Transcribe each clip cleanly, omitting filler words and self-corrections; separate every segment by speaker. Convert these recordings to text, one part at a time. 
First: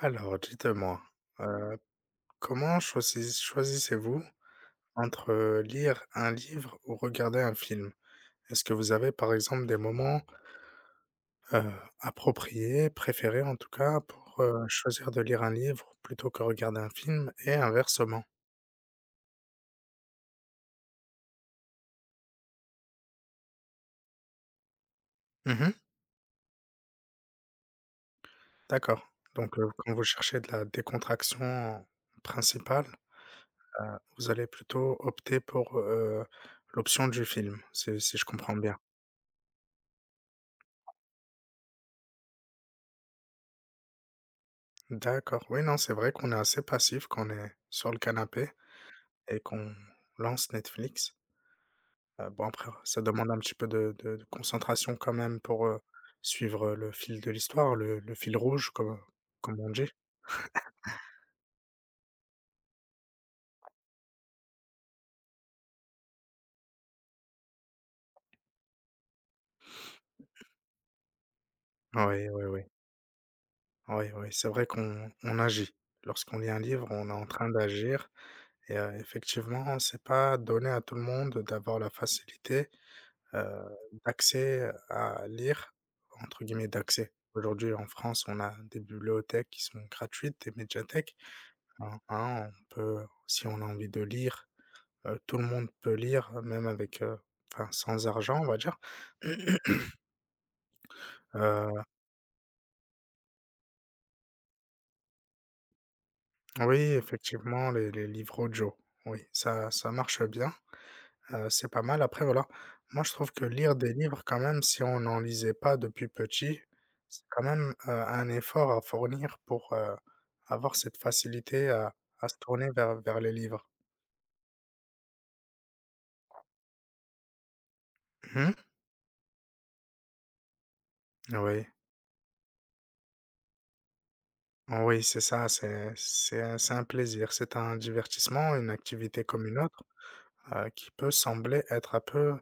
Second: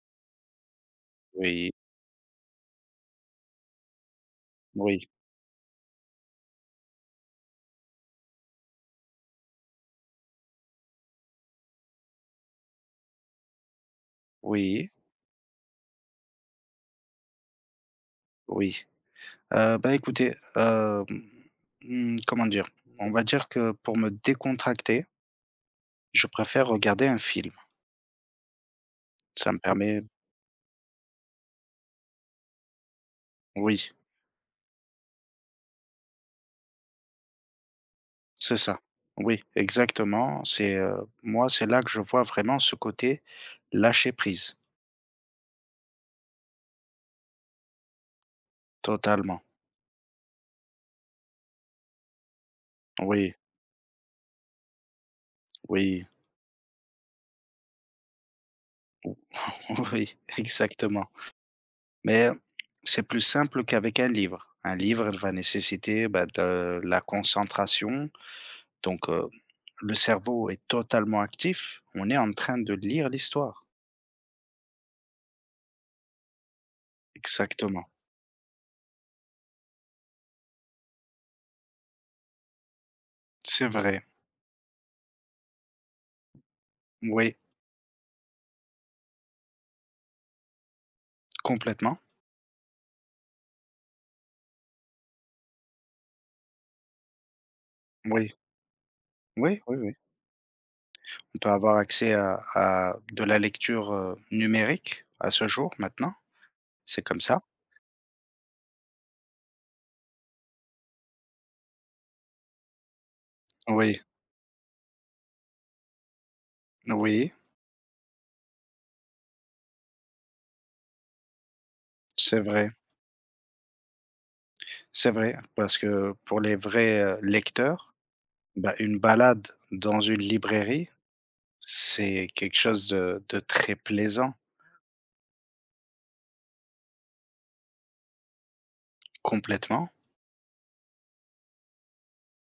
Speaker 1: Alors, dites-moi,
Speaker 2: Oui,
Speaker 1: heu, comment choisissez-vous
Speaker 2: oui,
Speaker 1: entre, lire un livre ou regarder un film? Est-ce que vous avez, par exemple, des moments, heu, appropriés, préférés en tout cas, pour,
Speaker 2: oui,
Speaker 1: choisir de lire un livre plutôt que regarder un film et inversement?
Speaker 2: oui. Écoutez, comment dire? On va dire que pour me décontracter,
Speaker 1: Mmh.
Speaker 2: je préfère regarder un film.
Speaker 1: D'accord.
Speaker 2: Ça
Speaker 1: Donc,
Speaker 2: me
Speaker 1: quand
Speaker 2: permet
Speaker 1: vous cherchez de la décontraction principale, heu,
Speaker 2: oui,
Speaker 1: vous allez plutôt opter pour, l'option du film, si je comprends
Speaker 2: c'est
Speaker 1: bien?
Speaker 2: ça. Oui, exactement. Moi, c'est là que je vois vraiment ce côté lâcher prise,
Speaker 1: D'accord. Oui, non, c'est vrai qu'on est assez passif quand on est sur le canapé et
Speaker 2: totalement.
Speaker 1: qu'on lance Netflix. Bon, après, ça demande
Speaker 2: Oui,
Speaker 1: un petit peu de concentration quand même pour,
Speaker 2: oui,
Speaker 1: suivre, le fil de l'histoire, le fil rouge comme on dit.
Speaker 2: oui, exactement. Mais c'est plus simple qu'avec un livre. Un livre il va nécessiter, bah, de la concentration, donc. Le cerveau est totalement actif, on est
Speaker 1: Oui,
Speaker 2: en
Speaker 1: oui,
Speaker 2: train
Speaker 1: oui.
Speaker 2: de lire l'histoire.
Speaker 1: Oui, oui, c'est vrai qu'on agit. Lorsqu'on lit un livre, on est en train
Speaker 2: Exactement.
Speaker 1: d'agir et effectivement, c'est pas donné à tout le monde d'avoir la facilité. Heu,
Speaker 2: C'est vrai.
Speaker 1: D'accès à lire, entre guillemets «d'accès».
Speaker 2: Oui,
Speaker 1: Aujourd'hui en France, on a des bibliothèques qui sont gratuites, des médiathèques.
Speaker 2: complètement.
Speaker 1: Hein, hein, on peut si on a envie de lire, tout le monde peut lire, même avec, enfin sans
Speaker 2: Oui,
Speaker 1: argent on va dire.
Speaker 2: oui, oui, oui. On peut avoir
Speaker 1: Heu,
Speaker 2: accès à de la lecture numérique à ce jour, maintenant.
Speaker 1: oui
Speaker 2: C'est comme ça.
Speaker 1: effectivement les livres audio, oui ça marche bien. C'est pas mal. Après voilà, moi je trouve que lire des
Speaker 2: Oui,
Speaker 1: livres quand même, si on n'en lisait pas depuis petit, c'est
Speaker 2: oui,
Speaker 1: quand même, un effort à fournir pour, avoir cette facilité à se
Speaker 2: c'est
Speaker 1: tourner
Speaker 2: vrai.
Speaker 1: vers les livres.
Speaker 2: C'est vrai. Parce que pour les vrais lecteurs,
Speaker 1: Mmh.
Speaker 2: bah, une balade dans une librairie,
Speaker 1: Oui,
Speaker 2: c'est quelque chose de très plaisant,
Speaker 1: oui, c'est ça, c'est un plaisir, c'est un divertissement, une activité comme une autre,
Speaker 2: complètement.
Speaker 1: qui peut sembler être un peu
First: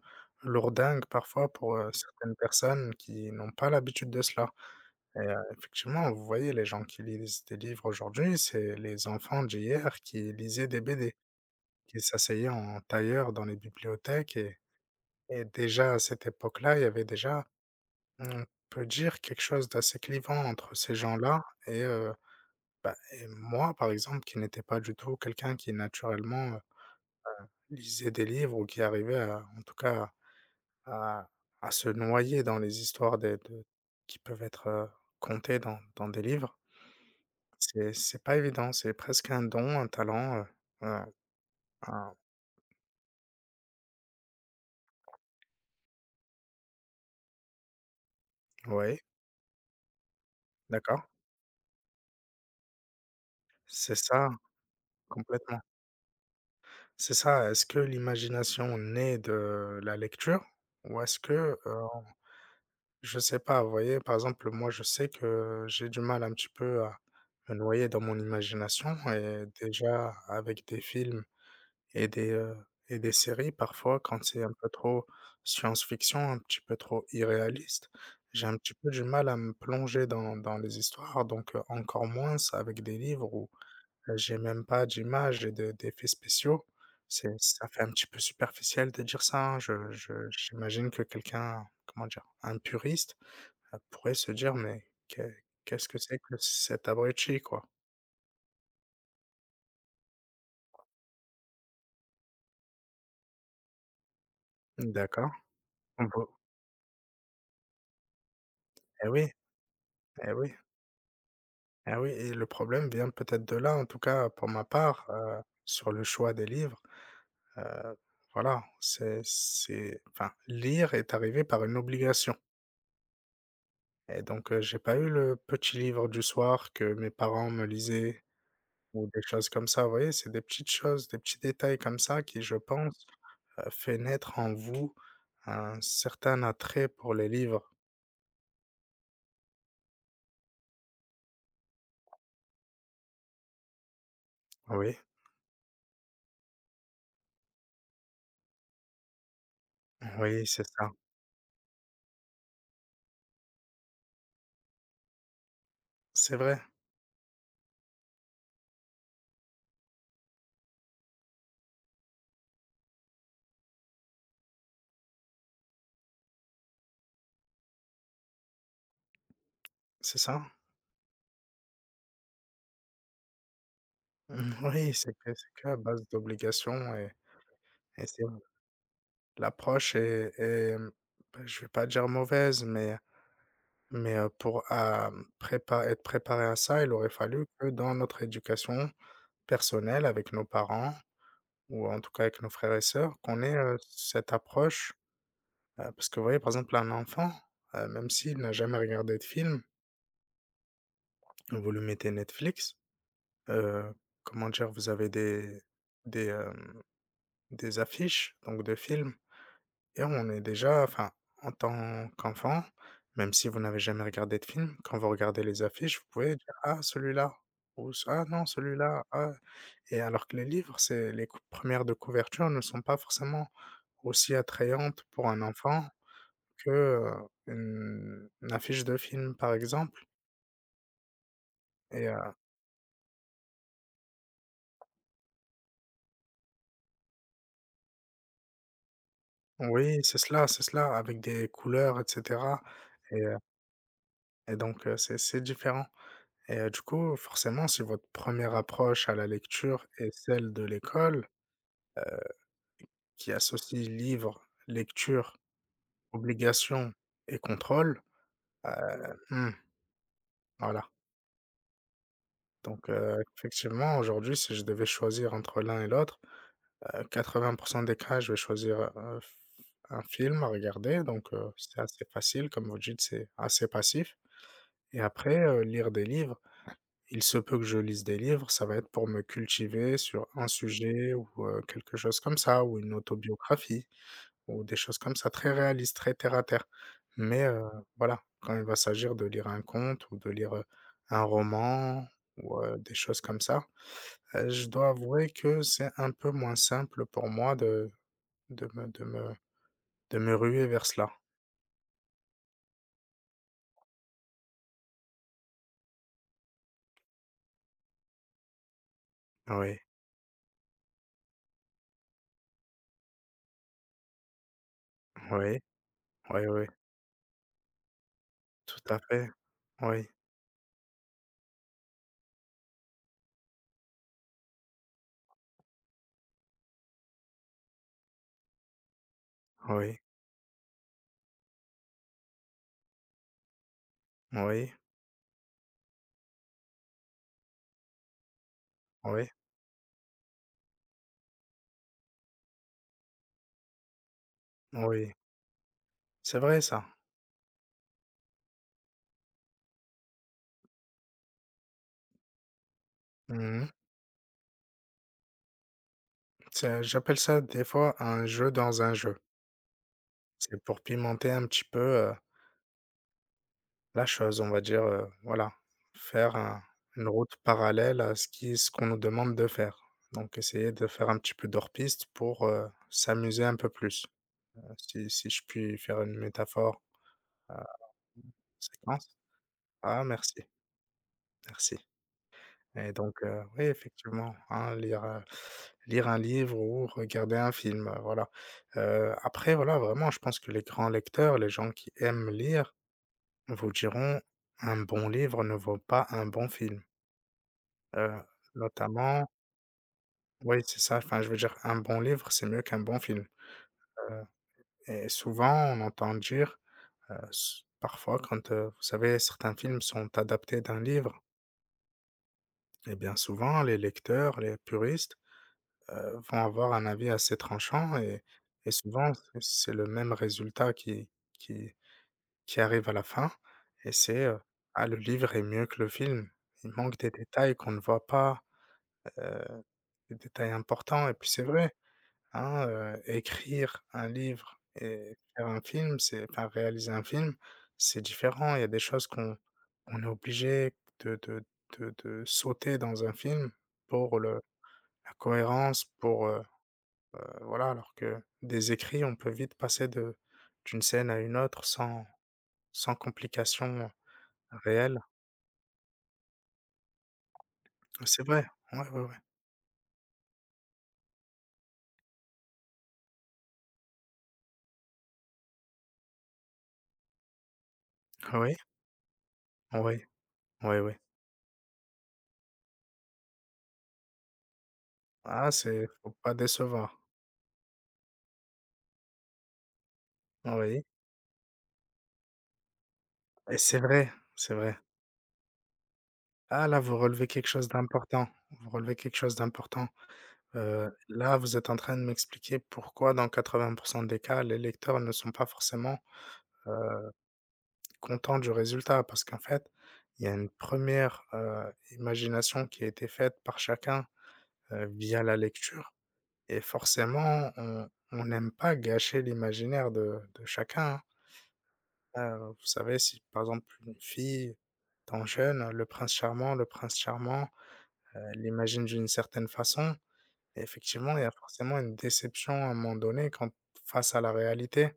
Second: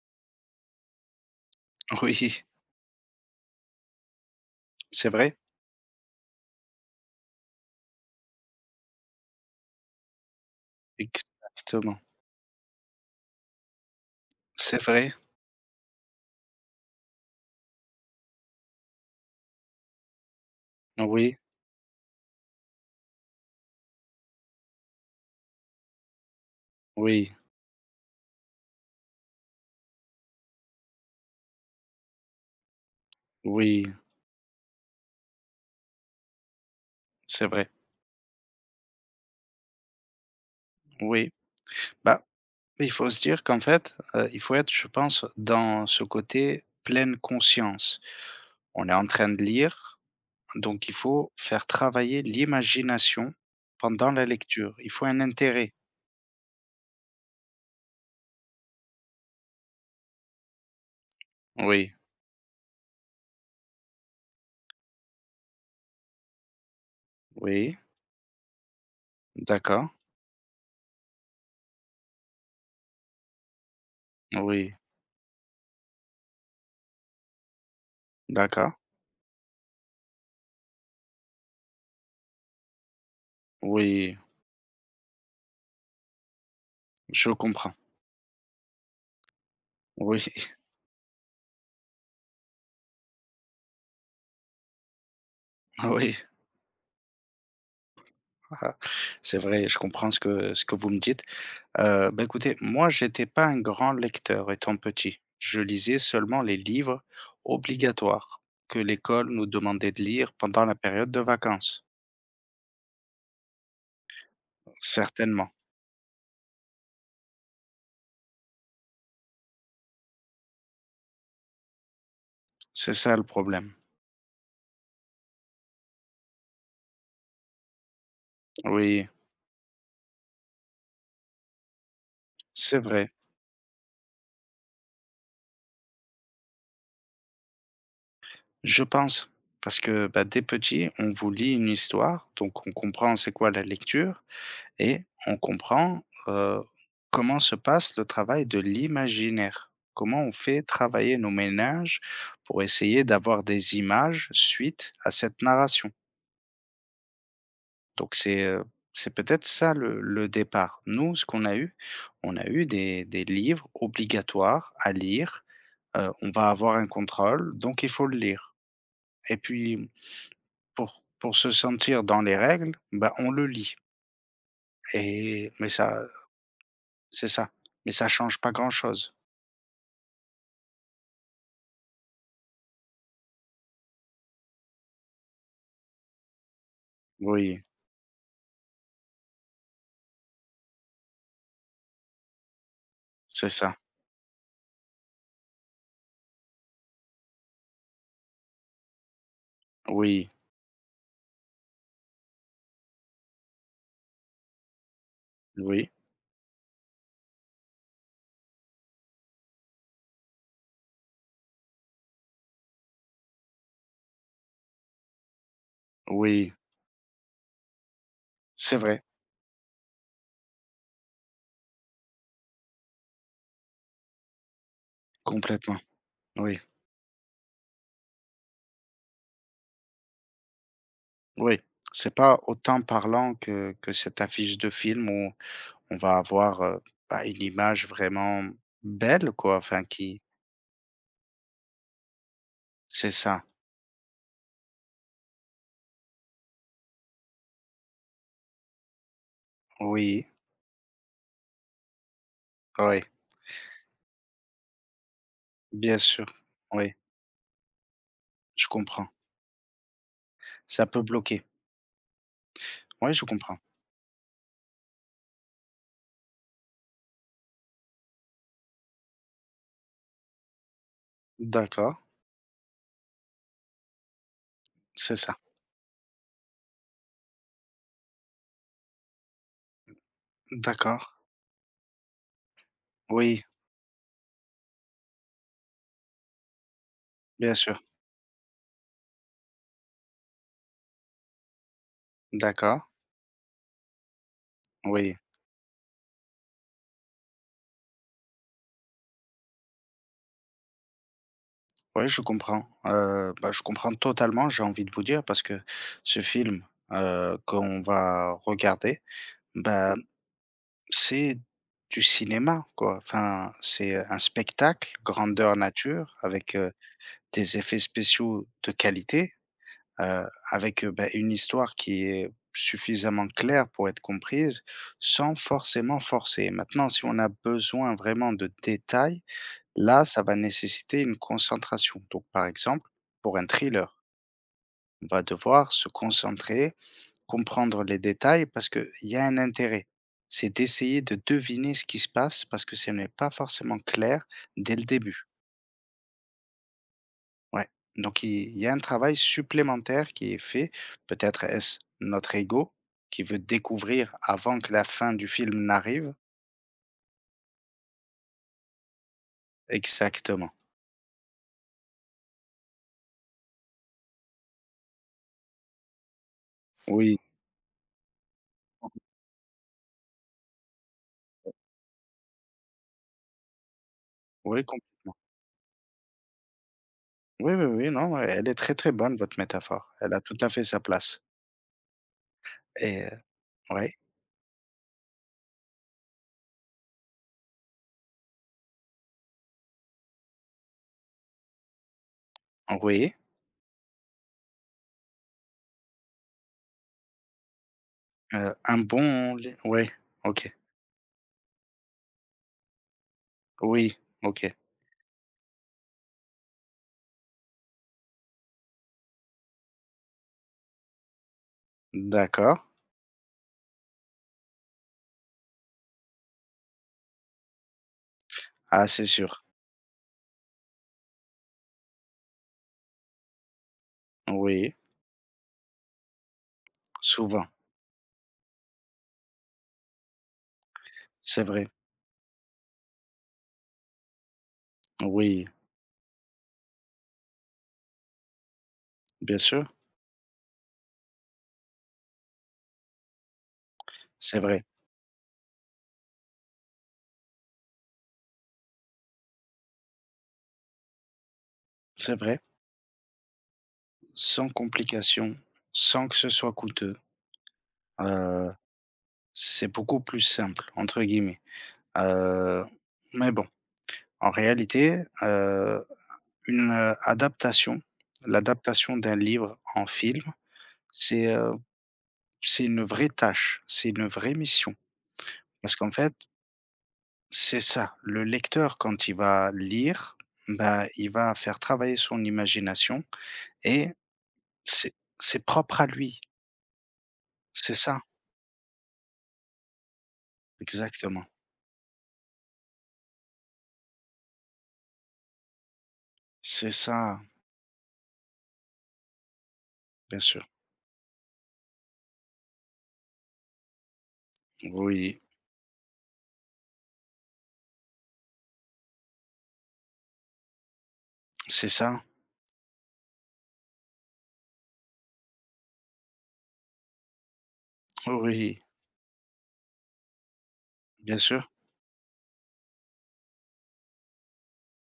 Speaker 1: lourdingue parfois pour, certaines
Speaker 2: Oui,
Speaker 1: personnes qui n'ont pas l'habitude de cela.
Speaker 2: c'est
Speaker 1: Et
Speaker 2: vrai.
Speaker 1: effectivement, vous voyez les gens qui lisent des livres aujourd'hui, c'est les enfants d'hier qui lisaient des BD,
Speaker 2: Exactement.
Speaker 1: qui s'asseyaient en tailleur dans les bibliothèques
Speaker 2: C'est vrai.
Speaker 1: et déjà à cette époque-là, il y avait déjà, on peut dire quelque chose d'assez clivant entre ces
Speaker 2: Oui,
Speaker 1: gens-là et et moi par exemple qui n'étais pas du tout quelqu'un qui naturellement,
Speaker 2: oui,
Speaker 1: lisait des livres ou qui arrivait à en tout cas à à se noyer dans les histoires des de
Speaker 2: oui,
Speaker 1: qui peuvent être, contées dans des livres.
Speaker 2: c'est vrai.
Speaker 1: C'est pas évident, c'est presque un don, un talent, un
Speaker 2: Oui,
Speaker 1: un
Speaker 2: bah, il faut se dire qu'en fait, il faut être, je pense, dans ce côté pleine conscience. On est
Speaker 1: ouais,
Speaker 2: en train de lire, donc il
Speaker 1: d'accord.
Speaker 2: faut faire travailler l'imagination
Speaker 1: C'est
Speaker 2: pendant la
Speaker 1: ça,
Speaker 2: lecture. Il faut un
Speaker 1: complètement.
Speaker 2: intérêt.
Speaker 1: C'est ça, est-ce que l'imagination naît de la lecture? Ou est-ce que, heu,
Speaker 2: Oui,
Speaker 1: je sais pas, vous voyez, par exemple, moi, je sais que j'ai du mal un petit peu à me
Speaker 2: oui,
Speaker 1: noyer dans mon imagination et
Speaker 2: d'accord,
Speaker 1: déjà avec des films et des, heu et des séries parfois quand c'est un peu
Speaker 2: oui,
Speaker 1: trop science-fiction, un petit peu trop irréaliste, j'ai un
Speaker 2: d'accord,
Speaker 1: petit peu du mal à me plonger dans les histoires donc encore moins avec des livres où
Speaker 2: oui,
Speaker 1: j'ai même pas d'images et de d'effets spéciaux.
Speaker 2: je
Speaker 1: C'est ça
Speaker 2: comprends.
Speaker 1: fait un petit peu superficiel de dire ça, hein. Je
Speaker 2: Oui,
Speaker 1: j'imagine que quelqu'un, comment dire? Un puriste, pourrait se dire: «Mais qu'est-ce que
Speaker 2: oui,
Speaker 1: c'est que cet abruti, quoi?»
Speaker 2: Ah, c'est vrai, je comprends ce que vous me dites. Écoutez, moi, j'étais pas un grand lecteur étant petit.
Speaker 1: D'accord.
Speaker 2: Je lisais
Speaker 1: On peut
Speaker 2: seulement les livres obligatoires que
Speaker 1: Eh oui,
Speaker 2: l'école nous demandait de
Speaker 1: eh
Speaker 2: lire
Speaker 1: oui.
Speaker 2: pendant la période de vacances.
Speaker 1: Ah oui et le problème vient peut-être de là, en tout cas pour ma part,
Speaker 2: Certainement,
Speaker 1: sur le choix des livres, heu, voilà, c'est enfin, lire est arrivé par une obligation
Speaker 2: c'est ça le problème.
Speaker 1: et donc j'ai pas eu le petit livre du soir que mes parents me lisaient
Speaker 2: Oui,
Speaker 1: ou des choses comme ça. Vous voyez, c'est des petites choses, des petits détails comme ça qui, je
Speaker 2: c'est
Speaker 1: pense,
Speaker 2: vrai,
Speaker 1: fait naître en vous un certain attrait pour les livres.
Speaker 2: je pense, parce que, bah, dès petit, on vous lit une histoire, donc on comprend c'est quoi la lecture
Speaker 1: Oui,
Speaker 2: et on comprend, comment se passe le travail de l'imaginaire. Comment on
Speaker 1: oui,
Speaker 2: fait
Speaker 1: c'est ça.
Speaker 2: travailler nos ménages pour essayer d'avoir des images suite à cette narration.
Speaker 1: C'est vrai,
Speaker 2: Donc c'est peut-être ça le départ. Nous, ce qu'on a eu, on a eu des livres obligatoires à lire, on va avoir un contrôle, donc il faut le lire et puis
Speaker 1: c'est ça.
Speaker 2: pour se sentir dans les règles, bah, on le lit
Speaker 1: Mmh, oui, c'est que c'est
Speaker 2: et
Speaker 1: que
Speaker 2: mais
Speaker 1: à
Speaker 2: ça
Speaker 1: base d'obligations et.
Speaker 2: c'est ça, mais
Speaker 1: Et
Speaker 2: ça
Speaker 1: c'est vrai,
Speaker 2: change pas grand-chose.
Speaker 1: l'approche est, mmh, bah, je vais pas dire mauvaise, mais pour, prépa être préparé à ça, il aurait fallu
Speaker 2: Oui,
Speaker 1: que dans notre éducation personnelle avec nos parents ou en tout cas avec nos frères et sœurs, qu'on
Speaker 2: c'est
Speaker 1: ait,
Speaker 2: ça.
Speaker 1: cette approche, parce que vous voyez, par exemple, un enfant, même s'il n'a jamais regardé de film,
Speaker 2: Oui,
Speaker 1: vous lui mettez Netflix, heu, comment dire? Vous avez
Speaker 2: oui,
Speaker 1: des, hem, des affiches donc de films. Et on est déjà enfin, en tant qu'enfant, même si vous n'avez jamais regardé de film, quand vous regardez les affiches, vous pouvez
Speaker 2: oui,
Speaker 1: dire: «Ah celui-là» ou ce «Ah non
Speaker 2: c'est
Speaker 1: celui-là,
Speaker 2: vrai,
Speaker 1: ah» et alors que les livres, c'est les cou premières de couverture ne sont pas forcément aussi attrayantes pour un
Speaker 2: complètement.
Speaker 1: enfant
Speaker 2: Oui,
Speaker 1: que, une affiche de film, par exemple
Speaker 2: oui.
Speaker 1: et
Speaker 2: C'est pas autant parlant que cette affiche de film où on va avoir, une image vraiment belle quoi, enfin
Speaker 1: oui,
Speaker 2: qui
Speaker 1: c'est cela, avec des couleurs et cetera
Speaker 2: c'est
Speaker 1: et
Speaker 2: ça.
Speaker 1: donc c'est différent. Et du coup, forcément, si votre première approche à la lecture est
Speaker 2: Oui,
Speaker 1: celle de l'école,
Speaker 2: oui,
Speaker 1: qui associe livre, lecture,
Speaker 2: bien sûr.
Speaker 1: obligation
Speaker 2: Oui,
Speaker 1: et contrôle,
Speaker 2: je comprends.
Speaker 1: mmh,
Speaker 2: Ça
Speaker 1: voilà.
Speaker 2: peut bloquer.
Speaker 1: Donc
Speaker 2: Oui, je comprends.
Speaker 1: effectivement, aujourd'hui, si je devais choisir entre l'un et l'autre, 80 des cas, je vais choisir, un film à regarder, donc c'est
Speaker 2: D'accord,
Speaker 1: assez facile, comme vous dites, c'est assez passif et
Speaker 2: c'est ça.
Speaker 1: après, il se peut que je lise des livres, ça va être pour me cultiver sur un
Speaker 2: D'accord.
Speaker 1: sujet ou quelque chose comme ça ou une
Speaker 2: Oui,
Speaker 1: autobiographie ou des choses comme ça, très réalistes, très terre à terre. Mais
Speaker 2: bien sûr.
Speaker 1: voilà, quand il va s'agir de lire un conte ou de lire, un roman ou
Speaker 2: D'accord.
Speaker 1: des choses comme ça, je dois
Speaker 2: Oui.
Speaker 1: avouer que c'est un peu moins simple pour moi de me de me de me ruer vers cela.
Speaker 2: Oui, je comprends. Je comprends totalement, j'ai envie de vous dire parce que ce film, qu'on va regarder,
Speaker 1: Oui,
Speaker 2: bah, c'est du cinéma, quoi. Enfin, c'est un spectacle grandeur
Speaker 1: oui,
Speaker 2: nature
Speaker 1: oui,
Speaker 2: avec,
Speaker 1: oui,
Speaker 2: des effets spéciaux de
Speaker 1: tout à fait.
Speaker 2: qualité,
Speaker 1: Oui,
Speaker 2: avec, une histoire qui est suffisamment claire pour être comprise sans forcément forcer. Maintenant si on a besoin vraiment de détails,
Speaker 1: oui,
Speaker 2: là, ça va nécessiter une concentration. Donc, par exemple, pour un thriller,
Speaker 1: oui,
Speaker 2: on va devoir se concentrer, comprendre les détails parce qu'il y a
Speaker 1: oui,
Speaker 2: un intérêt. C'est d'essayer de deviner ce qui se passe parce que ce n'est pas forcément clair dès le
Speaker 1: oui,
Speaker 2: début.
Speaker 1: c'est vrai ça.
Speaker 2: Ouais. Donc, il y a un travail supplémentaire qui est fait. Peut-être est-ce notre ego qui veut
Speaker 1: Mmh.
Speaker 2: découvrir avant que la fin du film n'arrive?
Speaker 1: C'est J'appelle ça des fois un jeu dans un jeu.
Speaker 2: Exactement.
Speaker 1: C'est pour pimenter un petit peu, la chose, on va dire, voilà, faire un une
Speaker 2: Oui.
Speaker 1: route parallèle à ce qu'on nous demande de faire. Donc essayer de faire un petit peu d'hors piste pour, s'amuser un peu plus.
Speaker 2: Oui,
Speaker 1: Si
Speaker 2: complètement.
Speaker 1: si je puis faire une métaphore,
Speaker 2: Oui,
Speaker 1: heu,
Speaker 2: oui, oui, non, ouais, elle est très, très
Speaker 1: séquence.
Speaker 2: bonne votre métaphore.
Speaker 1: Ah
Speaker 2: Elle a tout
Speaker 1: merci,
Speaker 2: à fait sa place
Speaker 1: merci. Et
Speaker 2: et
Speaker 1: donc oui,
Speaker 2: ouais,
Speaker 1: effectivement, hein, lire un livre ou regarder un film, voilà. Après, voilà, vraiment, je pense que les grands lecteurs, les gens qui aiment lire,
Speaker 2: oui,
Speaker 1: vous diront: «Un bon livre ne vaut pas un bon film». Heu,
Speaker 2: un
Speaker 1: notamment
Speaker 2: bon lé ouais, OK.
Speaker 1: Oui, c'est ça, enfin, je veux dire, un bon livre, c'est mieux qu'un bon film.
Speaker 2: Oui,
Speaker 1: Heu
Speaker 2: OK.
Speaker 1: et souvent, on entend dire, s parfois, quand, vous savez, certains films sont adaptés d'un livre
Speaker 2: D'accord.
Speaker 1: et bien souvent, les lecteurs, les puristes vont avoir un avis assez tranchant et
Speaker 2: Ah, c'est
Speaker 1: souvent
Speaker 2: sûr.
Speaker 1: c'est le même résultat qui qui arrive à la fin et c'est:
Speaker 2: Oui,
Speaker 1: «Ah, le livre est mieux que le film». Il manque des
Speaker 2: souvent.
Speaker 1: détails qu'on ne voit pas, heu, des détails importants et puis c'est
Speaker 2: C'est vrai.
Speaker 1: vrai, hein, écrire un livre et faire
Speaker 2: Oui,
Speaker 1: un film, c'est enfin réaliser un film, c'est différent. Il y a des choses qu'on
Speaker 2: bien sûr.
Speaker 1: on est obligé de de de sauter dans un film pour
Speaker 2: C'est
Speaker 1: le
Speaker 2: vrai,
Speaker 1: la cohérence, pour, voilà, alors que des écrits, on peut vite passer de d'une scène à une autre
Speaker 2: c'est vrai.
Speaker 1: sans complication
Speaker 2: Sans
Speaker 1: réelle.
Speaker 2: complications, sans que ce soit coûteux,
Speaker 1: C'est vrai,
Speaker 2: heu,
Speaker 1: ouais, ouais, ouais.
Speaker 2: c'est beaucoup plus «simple» entre guillemets, heu, mais bon, en réalité, Une, adaptation,
Speaker 1: Ah oui,
Speaker 2: l'adaptation d'un livre en
Speaker 1: oui,
Speaker 2: film,
Speaker 1: oui, oui.
Speaker 2: c'est, heu, c'est une vraie tâche, c'est une vraie mission.
Speaker 1: Ah,
Speaker 2: Parce
Speaker 1: c'est
Speaker 2: qu'en fait,
Speaker 1: faut pas décevoir.
Speaker 2: c'est ça, le lecteur quand il va lire,
Speaker 1: Ah oui
Speaker 2: bah, il va faire travailler son imagination
Speaker 1: et c'est
Speaker 2: et
Speaker 1: vrai, c'est vrai.
Speaker 2: c'est propre à lui.
Speaker 1: Ah là, vous relevez quelque chose
Speaker 2: C'est ça,
Speaker 1: d'important, vous relevez quelque chose d'important.
Speaker 2: exactement.
Speaker 1: Là, vous êtes en train de m'expliquer pourquoi dans 80 des cas, les lecteurs ne sont pas forcément,
Speaker 2: C'est
Speaker 1: euh,
Speaker 2: ça,
Speaker 1: content du résultat parce qu'en fait,
Speaker 2: bien
Speaker 1: il y a
Speaker 2: sûr.
Speaker 1: une première re imagination qui a été faite par chacun,
Speaker 2: Oui,
Speaker 1: via la lecture et forcément on n'aime pas gâcher l'imaginaire de chacun, hein.
Speaker 2: c'est ça.
Speaker 1: Vous savez si par exemple une fille, étant jeune, le prince charmant,
Speaker 2: Oui,
Speaker 1: l'imagine d'une certaine façon et effectivement
Speaker 2: bien
Speaker 1: il y a
Speaker 2: sûr,
Speaker 1: forcément une déception à un moment donné quand face à la réalité.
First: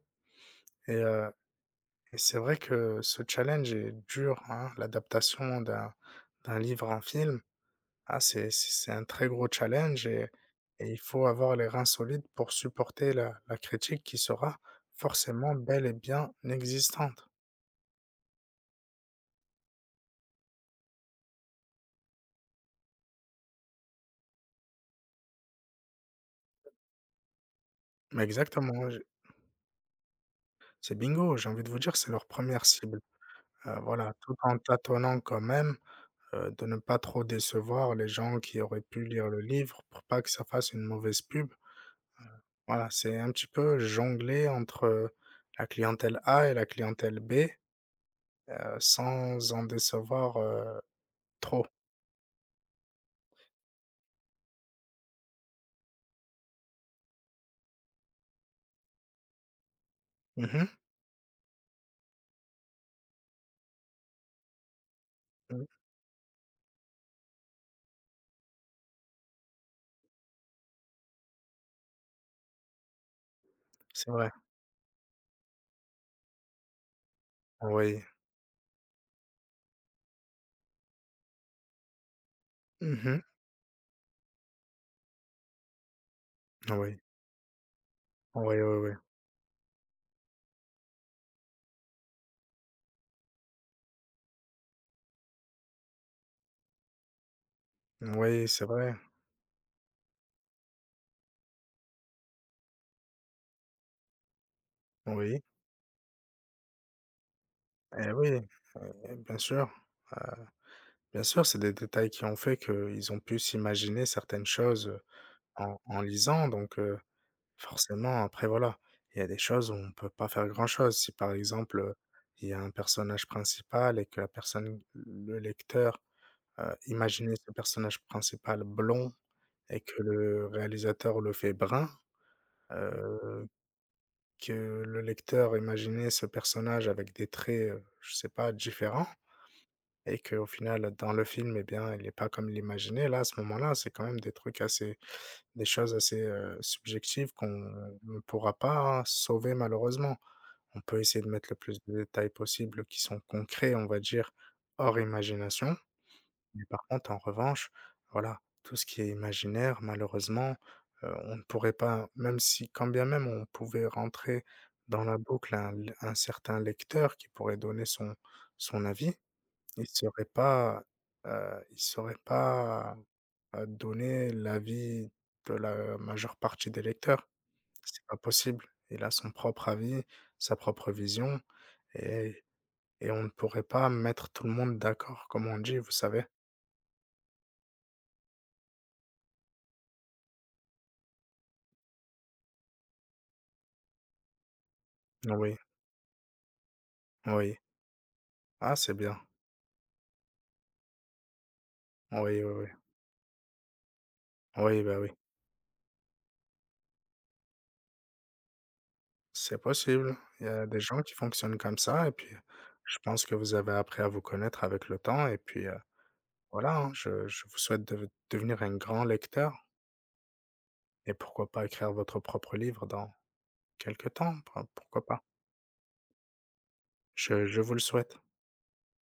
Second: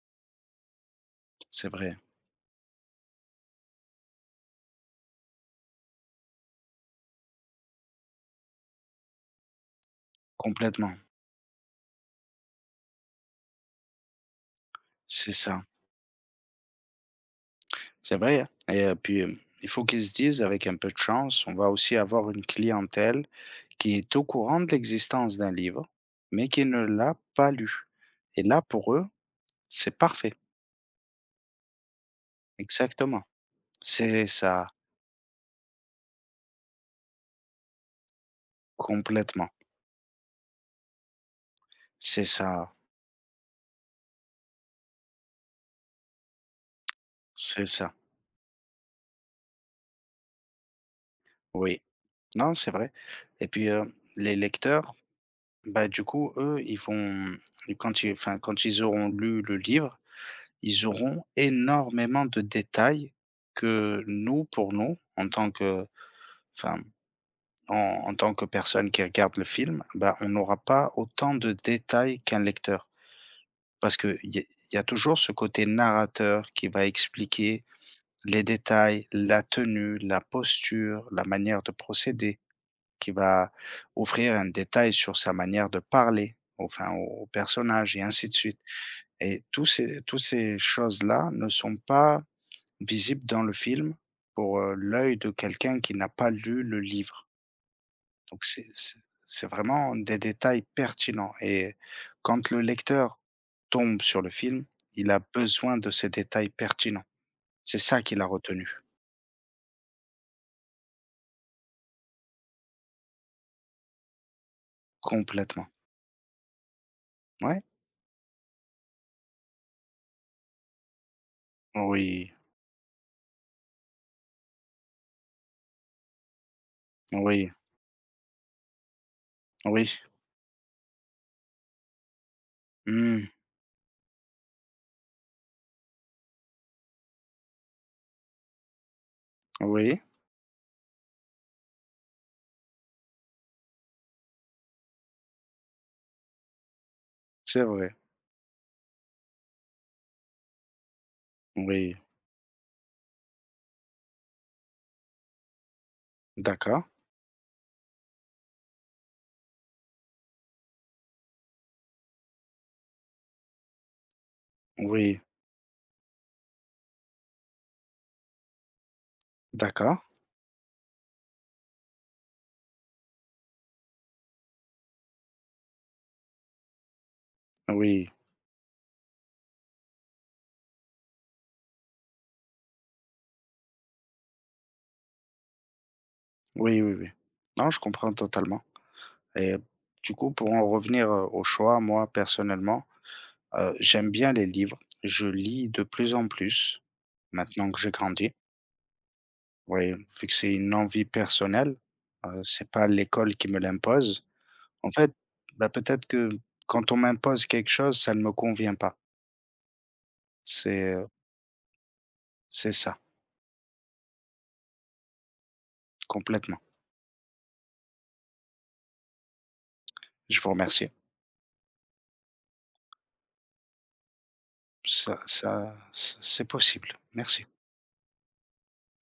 Speaker 1: et heu
Speaker 2: c'est vrai,
Speaker 1: Et c'est vrai que ce challenge est dur, hein, l'adaptation d'un livre en film. Ah, c'est un très gros challenge et
Speaker 2: complètement.
Speaker 1: il faut avoir les reins solides pour supporter la critique qui sera
Speaker 2: C'est
Speaker 1: forcément
Speaker 2: ça.
Speaker 1: bel et bien existante.
Speaker 2: C'est vrai, hein. Et il faut qu'ils se disent avec un peu de chance, on va aussi avoir une clientèle qui est au courant de l'existence d'un livre, mais qui ne l'a pas lu.
Speaker 1: Mais
Speaker 2: Et là,
Speaker 1: exactement,
Speaker 2: pour
Speaker 1: j
Speaker 2: eux, c'est parfait.
Speaker 1: c'est bingo, j'ai envie de vous dire, c'est leur première cible.
Speaker 2: Exactement.
Speaker 1: Voilà,
Speaker 2: C'est
Speaker 1: tout en
Speaker 2: ça,
Speaker 1: tâtonnant quand même, de ne pas trop décevoir les gens qui auraient pu lire le
Speaker 2: complètement.
Speaker 1: livre pour pas que ça fasse une mauvaise pub.
Speaker 2: C'est ça,
Speaker 1: Voilà, c'est un petit peu jongler entre, la clientèle A et la clientèle B,
Speaker 2: c'est ça.
Speaker 1: sans en décevoir, trop.
Speaker 2: Oui. Non, c'est vrai. Et puis, les lecteurs, bah, du coup, eux, ils vont, quand ils auront lu le livre
Speaker 1: Mmh mh.
Speaker 2: ils auront énormément de détails que nous, pour nous, en tant
Speaker 1: Mmh.
Speaker 2: que, enfin, en tant que personne qui regarde le film, bah, on n'aura pas autant de détails qu'un lecteur. Parce
Speaker 1: C'est
Speaker 2: qu'il
Speaker 1: vrai.
Speaker 2: y, a- y a toujours ce côté narrateur qui va expliquer
Speaker 1: Oui.
Speaker 2: les détails, la tenue, la posture, la manière de procéder, qui
Speaker 1: Mmh.
Speaker 2: va offrir un détail sur sa manière de parler, enfin,
Speaker 1: Oui.
Speaker 2: au personnage, et ainsi de
Speaker 1: Oui,
Speaker 2: suite.
Speaker 1: oui, oui.
Speaker 2: Et toutes ces choses-là ne sont pas visible dans le film pour, l'œil de quelqu'un qui n'a pas lu le livre. Donc
Speaker 1: Oui, c'est vrai.
Speaker 2: c'est vraiment des détails pertinents et quand le lecteur tombe sur le film, il a
Speaker 1: Oui.
Speaker 2: besoin de ces détails pertinents. C'est ça
Speaker 1: Eh
Speaker 2: qu'il a
Speaker 1: oui,
Speaker 2: retenu,
Speaker 1: eh bien sûr. Heu, Bien sûr, c'est des détails qui ont fait qu'ils ont pu s'imaginer certaines choses,
Speaker 2: complètement.
Speaker 1: en lisant donc.
Speaker 2: Ouais.
Speaker 1: Forcément, après voilà, il y a des choses où on peut pas faire grand-chose. Si par exemple,
Speaker 2: Oui,
Speaker 1: il y a un personnage principal et que la personne le lecteur, imaginait
Speaker 2: oui,
Speaker 1: ce personnage principal blond et
Speaker 2: oui.
Speaker 1: que le réalisateur le fait brun,
Speaker 2: Mmh.
Speaker 1: heu, que le lecteur imaginait ce personnage avec des traits, je sais pas, différents
Speaker 2: Oui,
Speaker 1: et qu'au final, dans le film, eh bien, il est pas comme il l'imaginait, là, à ce moment-là, c'est quand même des choses assez, subjectives qu'on
Speaker 2: c'est vrai.
Speaker 1: ne pourra pas sauver malheureusement. On peut essayer de mettre le plus
Speaker 2: Oui,
Speaker 1: de détails possible qui sont concrets, on va dire, hors imagination. Mais par
Speaker 2: d'accord.
Speaker 1: contre, en revanche, voilà, tout ce qui est imaginaire, malheureusement, on ne pourrait pas même si quand bien même on pouvait rentrer dans la
Speaker 2: Oui,
Speaker 1: boucle un certain lecteur qui pourrait donner son avis, il
Speaker 2: d'accord.
Speaker 1: serait pas, il serait pas, donner l'avis de la majeure partie des lecteurs. C'est
Speaker 2: Oui.
Speaker 1: pas possible. Il a son propre avis, sa propre vision. Et et on ne pourrait pas mettre tout le monde d'accord, comme on dit, vous savez?
Speaker 2: Oui, oui, oui. Non, je comprends totalement. Et du coup, pour en revenir, au choix, moi, personnellement, j'aime bien les livres. Je
Speaker 1: Oui,
Speaker 2: lis de plus en plus
Speaker 1: oui.
Speaker 2: maintenant que j'ai grandi.
Speaker 1: Ah, c'est bien.
Speaker 2: Oui, vu que c'est une envie personnelle,
Speaker 1: Oui, oui, oui.
Speaker 2: c'est pas l'école qui me l'impose.
Speaker 1: Oui,
Speaker 2: En
Speaker 1: bah, oui.
Speaker 2: fait, bah, peut-être que quand on m'impose quelque chose, ça ne me convient pas.
Speaker 1: C'est possible. Il y a des
Speaker 2: C'est,
Speaker 1: gens
Speaker 2: heu,
Speaker 1: qui fonctionnent comme ça et puis,
Speaker 2: c'est
Speaker 1: je
Speaker 2: ça,
Speaker 1: pense que vous avez appris à vous connaître avec le temps et puis,
Speaker 2: complètement.
Speaker 1: voilà, hein, je vous souhaite de devenir un grand lecteur
Speaker 2: Je vous remercie.
Speaker 1: et pourquoi pas écrire votre propre livre dans quelque temps, pourquoi pas?
Speaker 2: Ça c'est possible.
Speaker 1: Je
Speaker 2: Merci,
Speaker 1: je vous le souhaite.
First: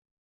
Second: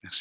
Speaker 2: merci.